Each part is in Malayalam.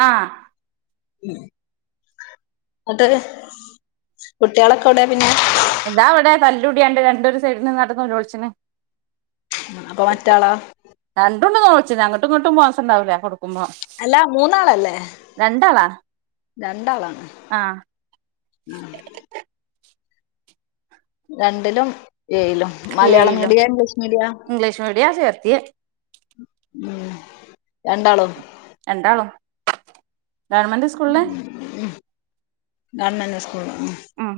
ആ അത് കുട്ടികളൊക്കെ എവിടെ പിന്നെ എന്താ വിടെ തല്ലുടിയാണ്ട് രണ്ട് ഒരു സൈഡ്ന്ന്ങ്ങാണ്ട് നൊളോ ൾച്ചിണ് അപ്പൊ മറ്റാളാ ച് രി അങ്ങട്ടും ഇങ്ങട്ടും മോസണ്ടാവ് ല കൊ അല്ലാ മൂന്നാളല്ലേ? രണ്ടാളാ രണ്ടാളാണ്. ആഹ് രണ്ടിലും ഏയിലും. മലയാളം ഏഴിലും media? English media? English media ചേർത്തിയെ ഉം രണ്ടാളും രണ്ടാളും ഗവൺമെന്റ് സ്കൂളില് [inaudible] ഗവൺമെന്റ് സ് കൂളാണ്. ഉം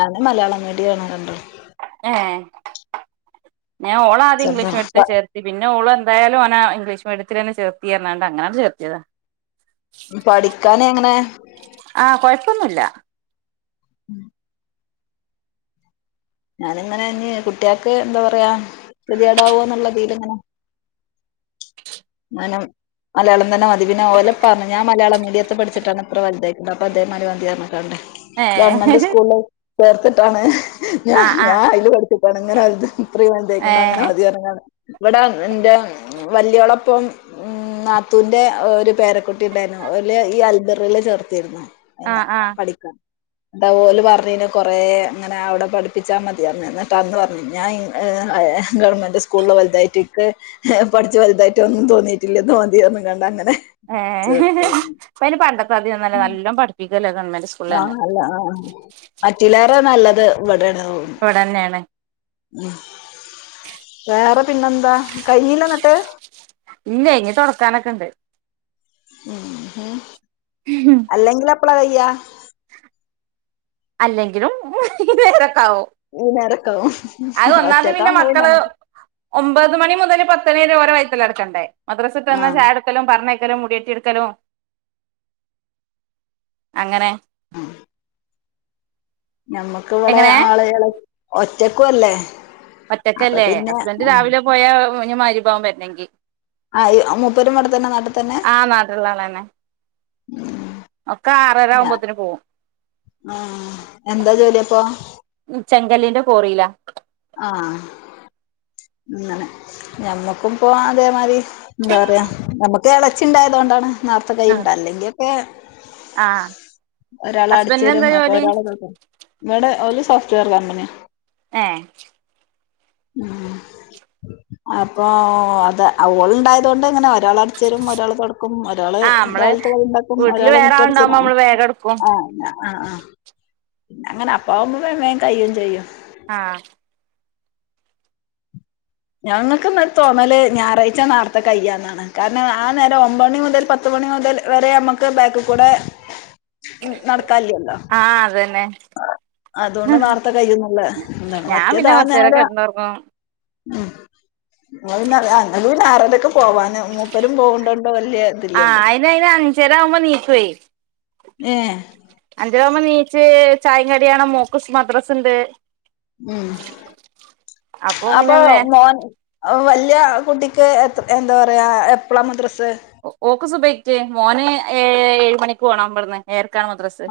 ഞാന് മലയാളം മീഡിയാണ് രണ്ടും. ഏ ഞാൻ ഓളെ ആദ്യം ചെറുതാ ഇംഗീഷ്മിഡിയത്തി പ- ചേർത്തി. പിന്നെ ഓള് എന്താലും ഓനെ ഇംഗീഷ് മിഡിയത്തിലെന്നെ ചേർത്തിയാരുന്നു [unintelligible] അങ്ങനെനാണ്ട് ചേർത്തിയതാ. പഠിക്കാന് എങ്ങനെ? കൊയപ്പംന്നുല്ല. ഉം ഞാനിങ്ങനെ തന്നെയാ. കുട്ടികക്ക് എന്താ പറയാ? ഗതീയാടാവോന്നുള്ള [unintelligible] അങ്ങനെ ഞാനും മലയാളം തന്നെ മതി പിന്നെ ഓലേ ഇപ്പ പറഞ്ഞു ഞാൻ മലയാളം മീഡിയത്തിൽ പഠിച്ചിട്ടാണ് ഇത്ര വലുതായിക്ക്ണത് അപ്പൊ അതേമാതിരി മതി പറഞ്ഞ്ക്കാണ്ട് ഏഹ് ഗവമെൻ്റ് സ്കൂളില് ചേർത്തിട്ടാണ്. ഞാ ആഹ് ഞാൻ ആഹ് അയില് പഠിച്ചിട്ടാണ് ഇങ്ങനെ ഇത്രയും വ ലുതാക്ക്ണത് അങ്ങനെ ഏഹ് മതി പറഞ്ഞാണ്. ഇവിടെ എന്റെ വല്ല്യോളപ്പം ഉം നാത്തൂന്റെ ഒരു പേരക്കുട്ടി ഉണ്ടാരുന്നു. ഒല് ഈ അൽബറീല് ചേർത്തിരുന്നു. അയ്നെ ആഹ് ആഹ് പഠിക്കാൻ ഇടെ ഓല് പറഞ്ഞീനി കൊറേ അങ്ങനെ അവിടെ പഠി പഠിപ്പിച്ചാൽ മതിയെന്ന് എന്നിട്ടന്ന് പറഞ്ഞീനി ഞാൻ ഗവൺമെന്റ് സ്കൂളില് വലുതായിട്ടൊക്കെ പഠിച്ച് വലുതായിട്ട് ഒന്നും തോന്നിയിട്ടില്ലെന്ന് മതിയോന്നങ്ങാണ്ട് അങ്ങ ഏ ഇപ്പ അയിനു പണ്ടത്തെമാതിരിയൊന്നുമല്ല നല്ലോം പഠിപ്പി ആ നല്ല ആ മറ്റിലേറെ നല്ല ത് ഇവിടെയാണ്. ഇവിടെന്നാണ്. ഉം വേറെ പിന്നെന്താ കഴിഞ്ഞില്ലേ ന്നിട്ട്? ഇല്ല ഇനി തൊടക്കാനൊക്കെ ഒണ്ട്. ഉം അല്ലെങ്കിലെപ് പ്ളാ കയ്യാ? [inaudible] ഇല്ലെങ്കിലും ഔ ഈ നേരക്കാവും അത് ഒന്നാമത് പിന്നെ മക്കള് ഒമ്പത് മണി മുതല് പത്തണി വരെ ഓരേ വയ്ത്തലാവും ക്കണ്ടേ മദ്രസ്സവിട്ടന്നാ ആഹ് ചായകൊടുക്കലും പറഞ്ഞേക്ക മുടിയട്ടി എടുക്കലും അങ്ങനെ നമ്മക്ക ഇവിടെ എങ്ങനെ ആളുകള ഒറ്റക്കു അല്ലേ? അപ്പൊ ഒറ്റക്കല്ലേ പിന്നെ ഹസ്ബന്റ് രാവിലെ പോയാ മ വിഭവം വരുന്നെങ്കി ആ മുപ്പരും ഇവ്ടെ തന്നെ നാട്ടിൽ തന്നെ? ആഹ് നാട്ടിലുള്ള ആളന്നെ ഉം ഒക്കെ ആറര ഞാ ആവുമ്പോത്തിന് പോവും ആ എന്താ ജോലിയ അപ്പൊ? ചെങ്കല്ലിന്റെ കോറിയിലാ. ആഹ് അങ്ങനെ ഞമ്മക്കും പോ അതേമാതി എന്താറയാ നമ്മക്ക് ഇത് ഇളച്ചി ഉണ്ടായതുകൊണ്ടാണ് നേർത്ത കൈയുണ്ട അല്ലെങ്കിപ്പെ ആഹ് ഒരാൾ അടച്ച് ഹസ്ബൻഡിന് തരും എന്താ അപ്പൊ ജോലി ഒരാൾ [unintelligible] ഇവിടെ [unintelligible] [unintelligible] കമ്പനി ഏഹ് ഉം അപ്പൊ അത് ഓളുണ്ടായതുകൊണ്ട് ഇങ്ങനെ ഒരാൾ അടിച്ചരും ഒരാൾ തൊടക്കും ഒരാള് ആഹ് നമ്മള് രാലത്തെ കടിഇണ്ടാക്കും വീട്ടില് ഒരാള് വേറെ ആളുണ്ടാവുമ്പോ മിറ്റടിച്തരും നമ്മള് വേഗം എടുക്കും ആ ആ അങ്ങനെ അപ്പാവുമ്പോ വേം വേം കയ്യും ചെയ്യും ആഹ് ഞങ്ങൾക്ക് തോന്നല് ഞായറാഴ്ച നേർത്തെ കയ്യന്നാണ് കാരണം ആ നേരം ഒമ്പ മണി മുതൽ പത്തുമണി മുതൽ വരെ നമ്മുക്ക് ബാക്ക കൂടെ ഉ നടക്ക ഇല്ലല്ലോ ആഹ് അതന്നെ അതുകൊണ്ട് നേർത്തെ കഴ്യുന്നുള്ള എന്താണ് ഞാൻ പിന്നെ കൊറച്ചേരം മറ്റേതാനേര കെടന്നൊറങ്ങും ഉം [unintelligible] അങ്ങ നാറലൊക്കെ പോവാൻ ആ അയിന് അയിന് അഞ്ചേരവുമ്പോ നീക്കുമെയ് ഏഹ് അഞ്ചരാകുമ്പോ നീ ച്ച് ചായേം കടിയാണ് മോക്കസ് മദ്രസ ഉണ്ട് ഉം അപ്പൊ മോൻ വലിയ കുട്ടി ക്ക് എന്താ പറയാ എപ്പളാ മദ്ര ഒ ഓക്ക് സുഭയ്ക്ക് മോന് ഏ ഏഴ് മണിക്കുപോണം ഇവിടുന്ന് ഏർ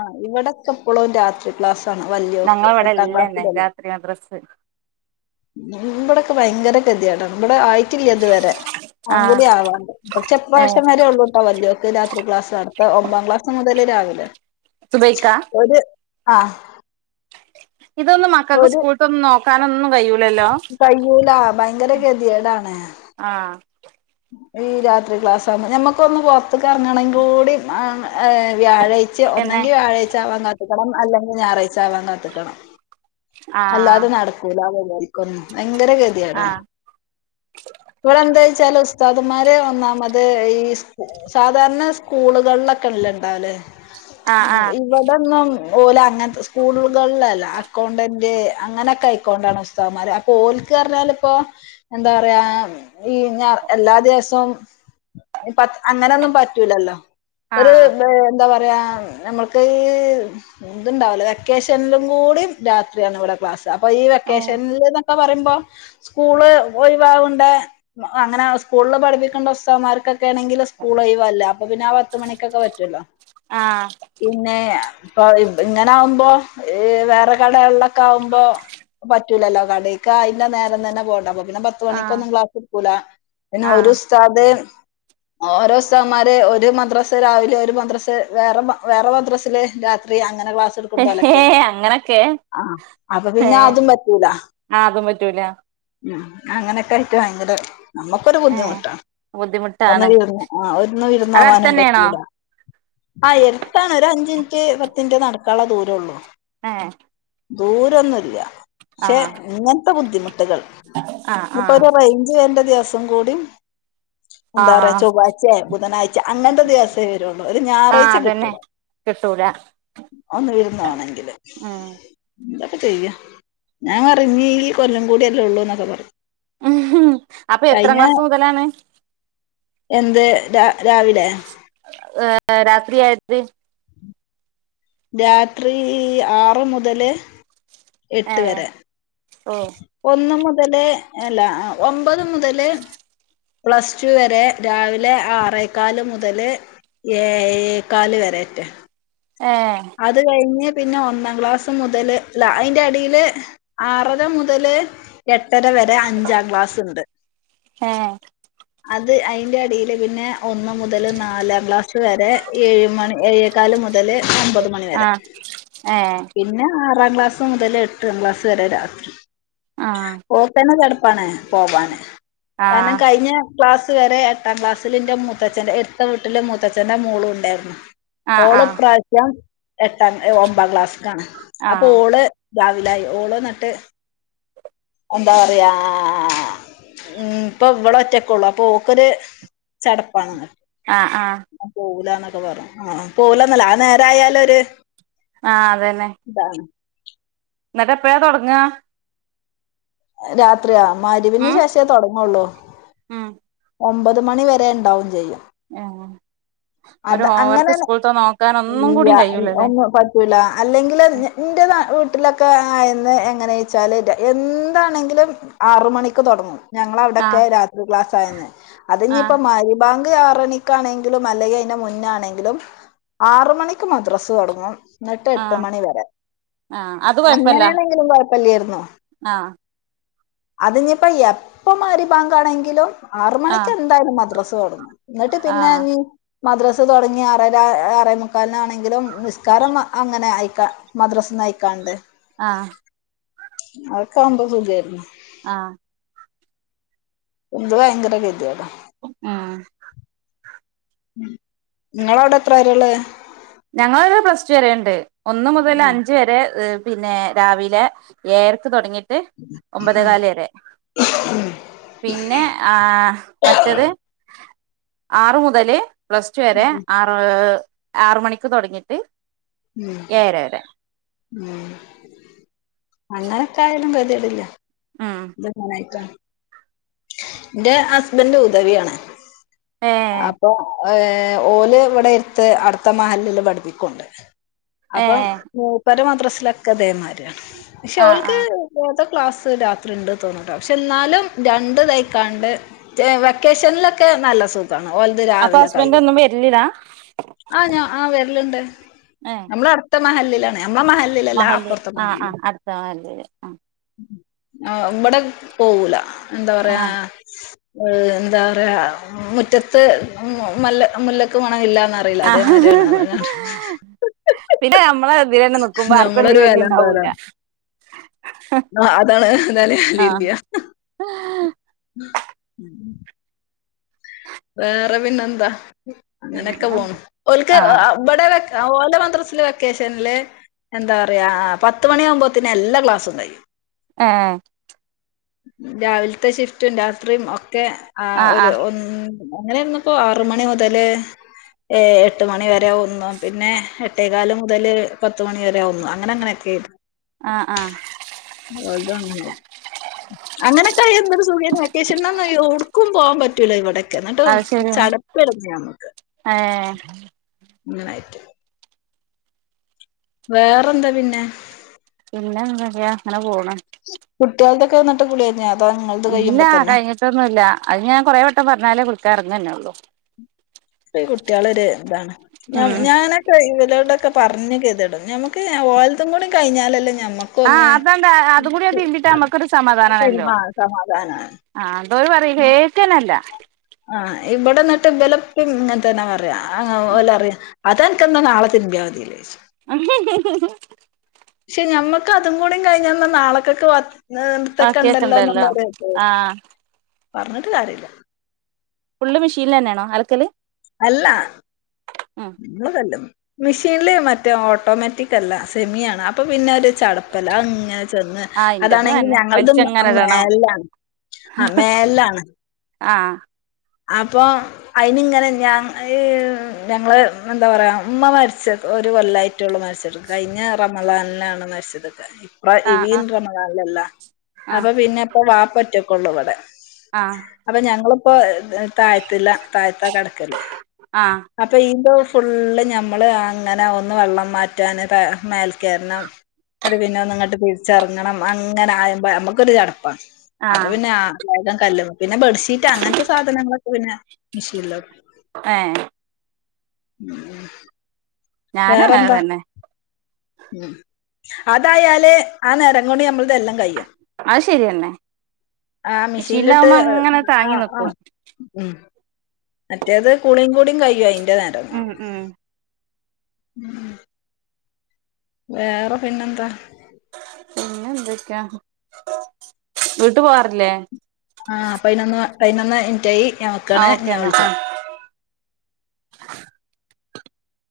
ആഹ് ഇവിടെക്കെപ്പോളും രാത്രി ക്ലാസ് ആണ് വല്യൊക്കെ ഞങ്ങളവിടെ എട്ടാം ഇല്ലന്നെ ക്ലാസ്സിലല്ലേ രാത്രി മദ്രസ് ഇവിടൊക്കെ ഭയങ്കര ഗതിയടാണ് ഇവിടെ ആയി റ്റില്ല ഇത് വരെ അഉം ആഹ് കൂടി ആവാണ്ട് ഏഹ് പക്ഷെപ്പാവശ്യം വരെേ ഉള്ളൂ കേട്ടാ വലിയക്ക രാത്രി ക്ലാസ് അടത്ത ഒമ്പാം ക്ലാസ് മുതൽ [unintelligible] സുബൈക്ക ആഹ ഇതൊന്ന് മക്കൾക്ക് സ്കൂളത്തൊന്ന് നോ [unintelligible] കയ്യൂല ഭയങ്കര ഗതിയേടാണ് ആഹ് ഈ രാത്രി ക്ലാസ് ആകുമ്പോ ഞമ്മക്ക ഒന്ന് പൊറത്ത്ക്ക് എറങ്ങണെങ്കി കൂടി വ്യാഴ്ച പിന്നെ ഒന്നെങ്കി വ്യാഴാഴ്ച ആവാ ണം അല്ലെങ്കിൽ ഞായറാഴ്ച ആവാൻ കാത്തിക്കണം. അല്ല ആഹ് അത് നടക്കൂലത [inaudible] ഭയങ്കര ഗതിയാടാ ആഹ് ഇവിടെ എന്താച്ചാല് ഉസ്താദുമാര് ന്നാമത് ഈ സാധാരണ സ്കൂളുകളിലൊക്കെ ഉല്ലേ ഉണ്ടാവലേ ആഹ് ആഹ് ഇവിടൊന്നും ഓല അങ്ങനത്തെ സ്കൂളുകളിലല്ല കൊണ്ടൻ കെ അങ്ങനെയൊക്കെ ആയിക്കൊണ്ടാണ് ഉസ്തവന്മാര് അപ്പൊ ഓലക്ക് പറഞ്ഞാല ഇപ്പൊ എന്താ പറയാ ഈ ഞാർ എല്ലാ ദിവസവും അങ്ങനെയൊന്നും പറ്റൂലല്ലോ ഒരു ആഹ് എന്താ പറ നമ്മക്ക് ഈ ഇതുണ്ടാവില്ല വെക്കേഷനിലും കൂടി രാ അയാനിവിടെക്ലാസ് അപ്പൊ ഈ ഓഹ് വെക്കേഷനി ഒക്കെ പറയുമ്പോ സ്കൂള് ഒഴവാവണ്ട അങ്ങനെ സ്കൂളിൽ പഠിപ്പിക്കേണ്ട ഉസ്തമാർക്ക് ആണെങ്കിൽ സ്കൂൾയവല്ല അപ്പൊ പിന്നെ ആ പത്ത മണിക്കൊക്കെ പറ്റല്ലോ ആഹ് പിന്നെ ഇപ്പ ഇങ്ങനെ ആകുമ്പോ വേറെ കട കവുബോൾ പറ്റിലല്ലോ കടക്കാ അന്നെ നേരം തന്നെ പോണ്ട പിന്നെ പത്തു മണിക്ക് ആഹ് ഒന്നും ക്ലാസ് എടുക്കൂല പിന്നെ ആഹ് ഉസ്താദ് ഓരോ ഉസ്താമ്മാര് ഒരു മദ്രസ രാവിലെ ഒരു മദ്രസ വേറെ വേറെ മദ്രസില് രാത്രി അങ്ങനെ ഏ ഏ അങ്ങനൊക്കെ ആ അപ്പൊ പിന്നെ ഏഹ് അതും പറ്റൂല ആഹ് അതും പറ്റൂല ഉം അങ്ങനൊക്കായിട്ട് ഭയങ്കര നമുക്കൊരു ഏഹ് ബുദ്ധിമുട്ടാണ് ബുദ്ധിമുട്ടാണ് ഒന്ന് വിരുന്ന് ആ ഒന്ന് വിരുന്ന് അത് പോവാനും അടുത്തന്നെയാണോ പറ്റൂല്ല ആ എരുത്താണ് ഒരു അഞ്ചിൻറ്റ് പത്തിൻറ്റ് നടക്ക ക്കാൻള്ള ദൂരൊള്ളൂ ആഹ ദൂരൊന്നുമല്ല പക്ഷെ ഇങ്ങനത്തെ ബുദ്ധിമുട്ടുകൾ ആ ഇനിപ്പോൊ ഒരു ആ പഞ്ച് പേന്റെ ദിവസം [unintelligible] ആ എന്താ പറയാ ചൊവ്വാഴ്ച ബുധനാഴ്ച അങ്ങനത്തെ ദിവസേ വരുള്ളൂ ഒരു ആ ഞായറാഴ്ച അതന്നെ കിട്ടുല്ല കിട്ടൂല ഒന്ന് വരുന്നാണെങ്കില് ഉം എന്തായിപ്പോം ചെയ്യ ഞാൻ പറഞ്ഞ്‌ ഈ കൊല്ലം കൂടിയാലേ ഉള്ളൂ എന്നൊക്കെ പറുഞ്ഞു അപ്പൊ എത്രാം കഴിഞ്ഞ ക്ലാസ് മുതലാണ് എന്ത് ര രാവിലെ രാത്രി ആയിതി രാത്രി ആറ് മുതല് ഏ എട്ട് വരെ ഓ ഒന്ന്മു മുതല് അല്ല ഒമ്പത് മുതല് പ്ലസ് ടു വരെ രാവിലെ ആറേക്കാല് മുതല് ഏഴേകാല് വരെറ്റെ ഏ അത് കഴിഞ്ഞ് പിന്നെ ഒന്നാം ക്ലാസ് മുതല് അ അതിന്റെ അടിയില് ആറര മുതൽ എട്ട് ത്തര വരെ അഞ്ചാം ക്ലാസ്ന്ണ്ട് ഏ അത് അയിന്റെ അടിയില് പിന്നെ ഒന്ന് മുതൽ നാലാം ക്ലാസ് വരെ ഏഴ് മണി ഏ ക്കാല് മുതല് ആ ഏ പിന്നെ ആറാം ക്ലാസ് മുതൽ എട്ടാം ക്ലാസ് വരെ രാത്രി ആ [inaudible] പണ പോവാണ് ആ [unintelligible] ക്ലാസ് വരെ എട്ടാം ക്ലാസ്സിൽ എന്റെ മൂത്തച്ഛ്ന്റെ എട്ട് എട്ടില് മൂത്തച്ഛ്ന്റെ മോളും ഉണ്ടായിരുന്നു ആ ആ [unintelligible] [inaudible] [unintelligible] ആ അപ്പൊ ഓള് രാവിലായി ഓളോ നട്ട് എന്താ പറയാ മ് ഇപ്പൊ ഇവള് ഒറ്റക്കള്ളു അപ്പൊ ഓൾക്കൊരു ചടപ്പാണ് ആ ആ [unintelligible] ആ അതന്നെ ഇതാണ് എന്നിട്ട് എപ്പാഴ തുടങ്ങുവാ ഉം [unintelligible] ഉം [unintelligible] ഒമ്പത് മണിവരെണ്ടാവും ചെയ്യാൻ. ആഹ് അത് അങ്ങനെ ഒന്നും ഇ കൂടി കഴിയൂലല്ലേ ഒന്നും പറ്റൂല അല്ലെങ്കിൽ എന്റെ നാ വീട്ട് വീട്ടിലൊക്കെ ആയന്ന് എങ്ങനെച്ചാല് എന്താണെങ്കിലും ആറ് മണിക്ക് തൊടങ്ങും. ആ ഞങ്ങളവടെക്കെ രാത്രി ക്ലാസ് ക്കായന്ന്. ആ അതിഞ്ഞിപ്പ മരിബാ ആറണിക്കാണെങ്കിലും അല്ലങ്ക് ന്റെ മുന്നാണെങ്കിലും ആറ് മണിക്ക് മദ്രസ് തൊടങ്ങും. ന്ന്ട്ട് ആ എട്ട് മണിവരെ ആ അത് പ്പല്ല്യേര്ന്നു ആഹ് അതിഞ്ഞിപ്പോ എപ്പ മരിബാങ്കാണെങ്കിലും ആറ് ആ മണിക്ക് എന്തായാലും മദ്രസ് തൊടങ്ങും. ന്ന്ട്ട് ആ പിന്നെ ഞ്ഞി മദ്രസ് തൊടങ്ങി ആറെര ആറേമുക്കാലിനാണെങ്കിലും നിസ്കാരം അങ്ങനെ അയ്ക്കാ മദ്രസ്ന്ന് അയ്ക്കാണ്ട്. ആഹ് അതക്കാവുമ്പോ സുഖേര്ന്നു. ആഹ് ത് ഭയങ്കര കെത്യേടാ മ് ങ്ങളവടെ എത്ര വെരേള്ളത്? ഞങ്ങളവടെ പ്ലസ് റ്റു വെരേണ്ട്. ഒന്ന് മുതൽ ഉം അഞ്ച് വരെ പിന്നെ രാവിലെ ഏയെരക്ക് തൊടങ്ങി ട്ട് ഒമ്പതേകാല് വെരേ. പിന്നെ ആഹ് മറ്റത് ആറ് മുതല് പ്ലസ് റ്റു വരെ ആറ് ആറ് മണി ക്ക് തൊടങ്ങിട്ട് ഏയെര വെരെ. മ് അങ്ങനക്കായാലും ഗത്യേടില്ല. ഉം ത് ങ്ങനായിറ്റ ന്റെ ഹസ്ബന്റ് ഉദവ്യാണ് ഏ ഏ ഓല് ഇവടെ എര്ത്ത് അട്ത്ത മഹല്ലില് പഠിപ്പിക്കുണ്ട്. ഏ അപ്പം മൂപ്പരെ മദ് പ്രസ്സിലൊക്കതേമാരിയാണ്. ക്ഷേ ആ ആ ഓൽക്ക്‌ [unintelligible] ക്ലാസ് രാത് ത്രിണ്ട് തോന്ന്ട്ടൊ ക്ഷേ ഇന്നാലും രണ്ട് തയ്ക്കാണ്ട് ഏ വെക്കേഷനിലൊക്കെ നല്ല സുഖം. താണ് ഓൽത് അപ്പൊ രാവിലെ ഹസ്ബൻഡ് കഴിയും ഒന്നും വരിലില്ല ആ ഞാൻ ആ വെ ഇല്ലണ്ട്. ഏ നമ്മളടുത്ത മഹല്ലിലാണ് മഹല്ല് ആ ആ അട്ത്ത മഹല്ല് ആ ആ ഇവടെ പോവൂലാ എന്താ ആ പറയ്യാ ഉം എന്താ പറയാ മുറ്റത്ത് മു മല്ല മുല്ലക്ക് മണയില്ലാന്ന് ആ പിന്നെ ഞമ്മളെ ത്തിലന്നെ നിക്കുമ്പോ ആർക്കും ഒര് നമ്മളൊരു നെലിം വെലിം വില ഉണ്ടാവില്ല ഇണ്ടാവൂല്ല ആ, അതാണ് എന്തായാലും ആ ഉം വേറെ പിന്നെന്താ? പിന്നെ അങ്ങനൊക്കെ പോണ്‌ ഓൽക്ക് ഓ ആ ബടെ വെ ആ ഓലെ മദ്രസില് വെക്കേഷന്ല്ല് എന്താറിയാ പത്തുമണിയാവുമ്പോത്തിന് എല്ലാ ക്ലാസ്സും കഴിയ്യും ആ രാവിലത്തെ ഷിഫ്റ്റും രാത്രിയും ഒ ക്കെ ആ ഒരു ആഹ് ഒ അങ്ങനെണ്ന്ന്പ്പൊ ആറു മണി മുതല് ഏ എട്ടു മണി വ രെ ഒന്നും പിന്നെ എട്ടെ ക്കാല് മുതല് പത്ത് മണിവരെ ഒന്നും അങ്ങനങ്ങനെ എത്തേ ആഹ് ആഹ് മോള്തും അങ്ങന്നെ അങ്ങനെ ആ എന്തൊരു സുഖേന് വെക്കേഷനെന്നാന്നറിയോ? ക്കും പോവാൻ പറ്റൂല ഇവടെ എന്നിട്ട് അത് ശരിയാണ് ചടപ്പെടുക്കാ ഞമ്മക്ക്. ഏ അങ്ങനായിറ്റ് വേറെന്താ പിന്നെ? പിന്നെന്തൊക്കെയാ അങ്ങനെ പോണ്. കുട്ടികൾക്കൊക്കെ വന്നിട്ട് കുളികഞ്ഞാരുന്നോ. ഇല്ല കഴിഞ്ഞിട്ടൊന്നുമില്ല അത് ഞാൻ കൊറേ വട്ടം പറഞ്ഞാലേ കുളിക് ക്ക എറങ്ങന്നെ ഒള്ളൂ. ഈ കുട്ടികളര് ഇതാണ് ഞ ഉം ഞാനൊക്കെ വിലടെൊക്കെ പറഞ്ഞു കേ്ടും ഞമുക്ക് ഓലത്തും കൂടി കഴിഞ്ഞാലല്ല ആഹ അതെന്താ അത കൂടി അത് തിന്തിട്ട നമ്മുക്കൊരു സമാധാനണല്ലോ ആ സമാധാനാണ് ആ അതോരു പറ കേക്കനല്ല ആഹ് ഇവിടെന്നിട്ട് ബിലപ്പും ഇങ്ങനെന്നെ പറ അ വല്ല അറിയാം അത എനക്ക്െന്താണ് ആളത്തിന്റെ വാധിയിലച്ചു ആ് [unintelligible] പക്ഷെ ഞമ്മക്ക് അതും കൂടും കഴിഞ്ഞന്ന നാളക്കൊക്കെ വ ഇ ഇത്തൊക്കെ ഉണ്ടല്ലോ എന്നുള്ളസ ആഹ് പറഞ്ഞിട്ട് കാര്യില്ല ഫുള് മെഷീനി തന്നെയാണോ അലക്കല് അല്ല ഉം ഉ വല്ലും മെഷീനിലേ മറ്റേ ഓട്ടോമാറ്റിക് അല്ല സെമിയാണ് അപ്പൊ പിന്നെ ചടപ്പല അങ്ങനെ ചെന്ന് ആഹ് ഇന്റതും അതാണെങ്കിൽ തന്നെ ഞങ്ങളത് വലിച്ചങ്ങനെ ഇടണം മേലാണ് ആ മേലാണ് ആഹ അപ്പൊ അയിനിങ്ങനെ ഞ ഞങ്ങള് എന്താ പറയാ ഉമ്മ മരിച്ച ഒരു കൊല്ലായിറ്റള്ള മരിച്ചെടുക്ക കഴിഞ്ഞ റമലാനിലാണ് മരിച്ചെടുക്കുക ആഹ് വീന്ത്രമളല്ല ആഹ് അപ്പൊ പിന്നെ ഇപ്പൊ വാപ്പറ്റും കൊണ്ടള്ളവിടെ ആഹ് അപ്പൊ ഞങ്ങള പ്പോ താഴ്ത്തില്ല താഴ്ത്താ കിടക്കല് ആഹ് അപ്പൊ ഈന്റെ ഫുള്ള് നഞമ്മള് അങ്ങനെ ഒന്ന് വെള്ളം മാറ്റാൻ മേൽക്കയറണം അ പിന്നെ ഒന്ന് ഇങ്ങോട്ട് തിരിച്ചറങ്ങണം അങ്ങനെ ആയുമ്പ നമുക്കൊരു ചടപ്പാണ് ആഹ് അപ്പ ആഹ് പിന്ന കല്ലുന്നു പിന്നെ ബെ്ീറ്റ് സാധനങ്ങൾ പിന്നെ മഷീല്ലോ ഏ ഉം [unintelligible] ഞാനും അങ്ങനെ തന്നെ ഉ അതായല്േ ആ നിരം കൊുടിി നമ്മള ഇതെല്ലാം കഴിയും അത് ശെരിയന്നെ ആ മിഷീനിലിട്ട് മഷീലാവുമ്പോ അങ്ങനെ ആ താങ്ങി ആ നക്കും ഉം മറ്റേത് കുളിയും കൂടിയും കഴു ഉം ഉം ഉം വേറെ പിന്നെന്താ പിന്നെ എന്തൊക്കെയാ വീട്ട് പോവാറില്ലേ ആഹ് പയിനൊന്ന് പയിനൊന്ന് ഇറ്റായി ആ ഞാൻവെക്കാണ് ഓക്കെ ഞാൻ എന്നാ ആ വിളിച്ച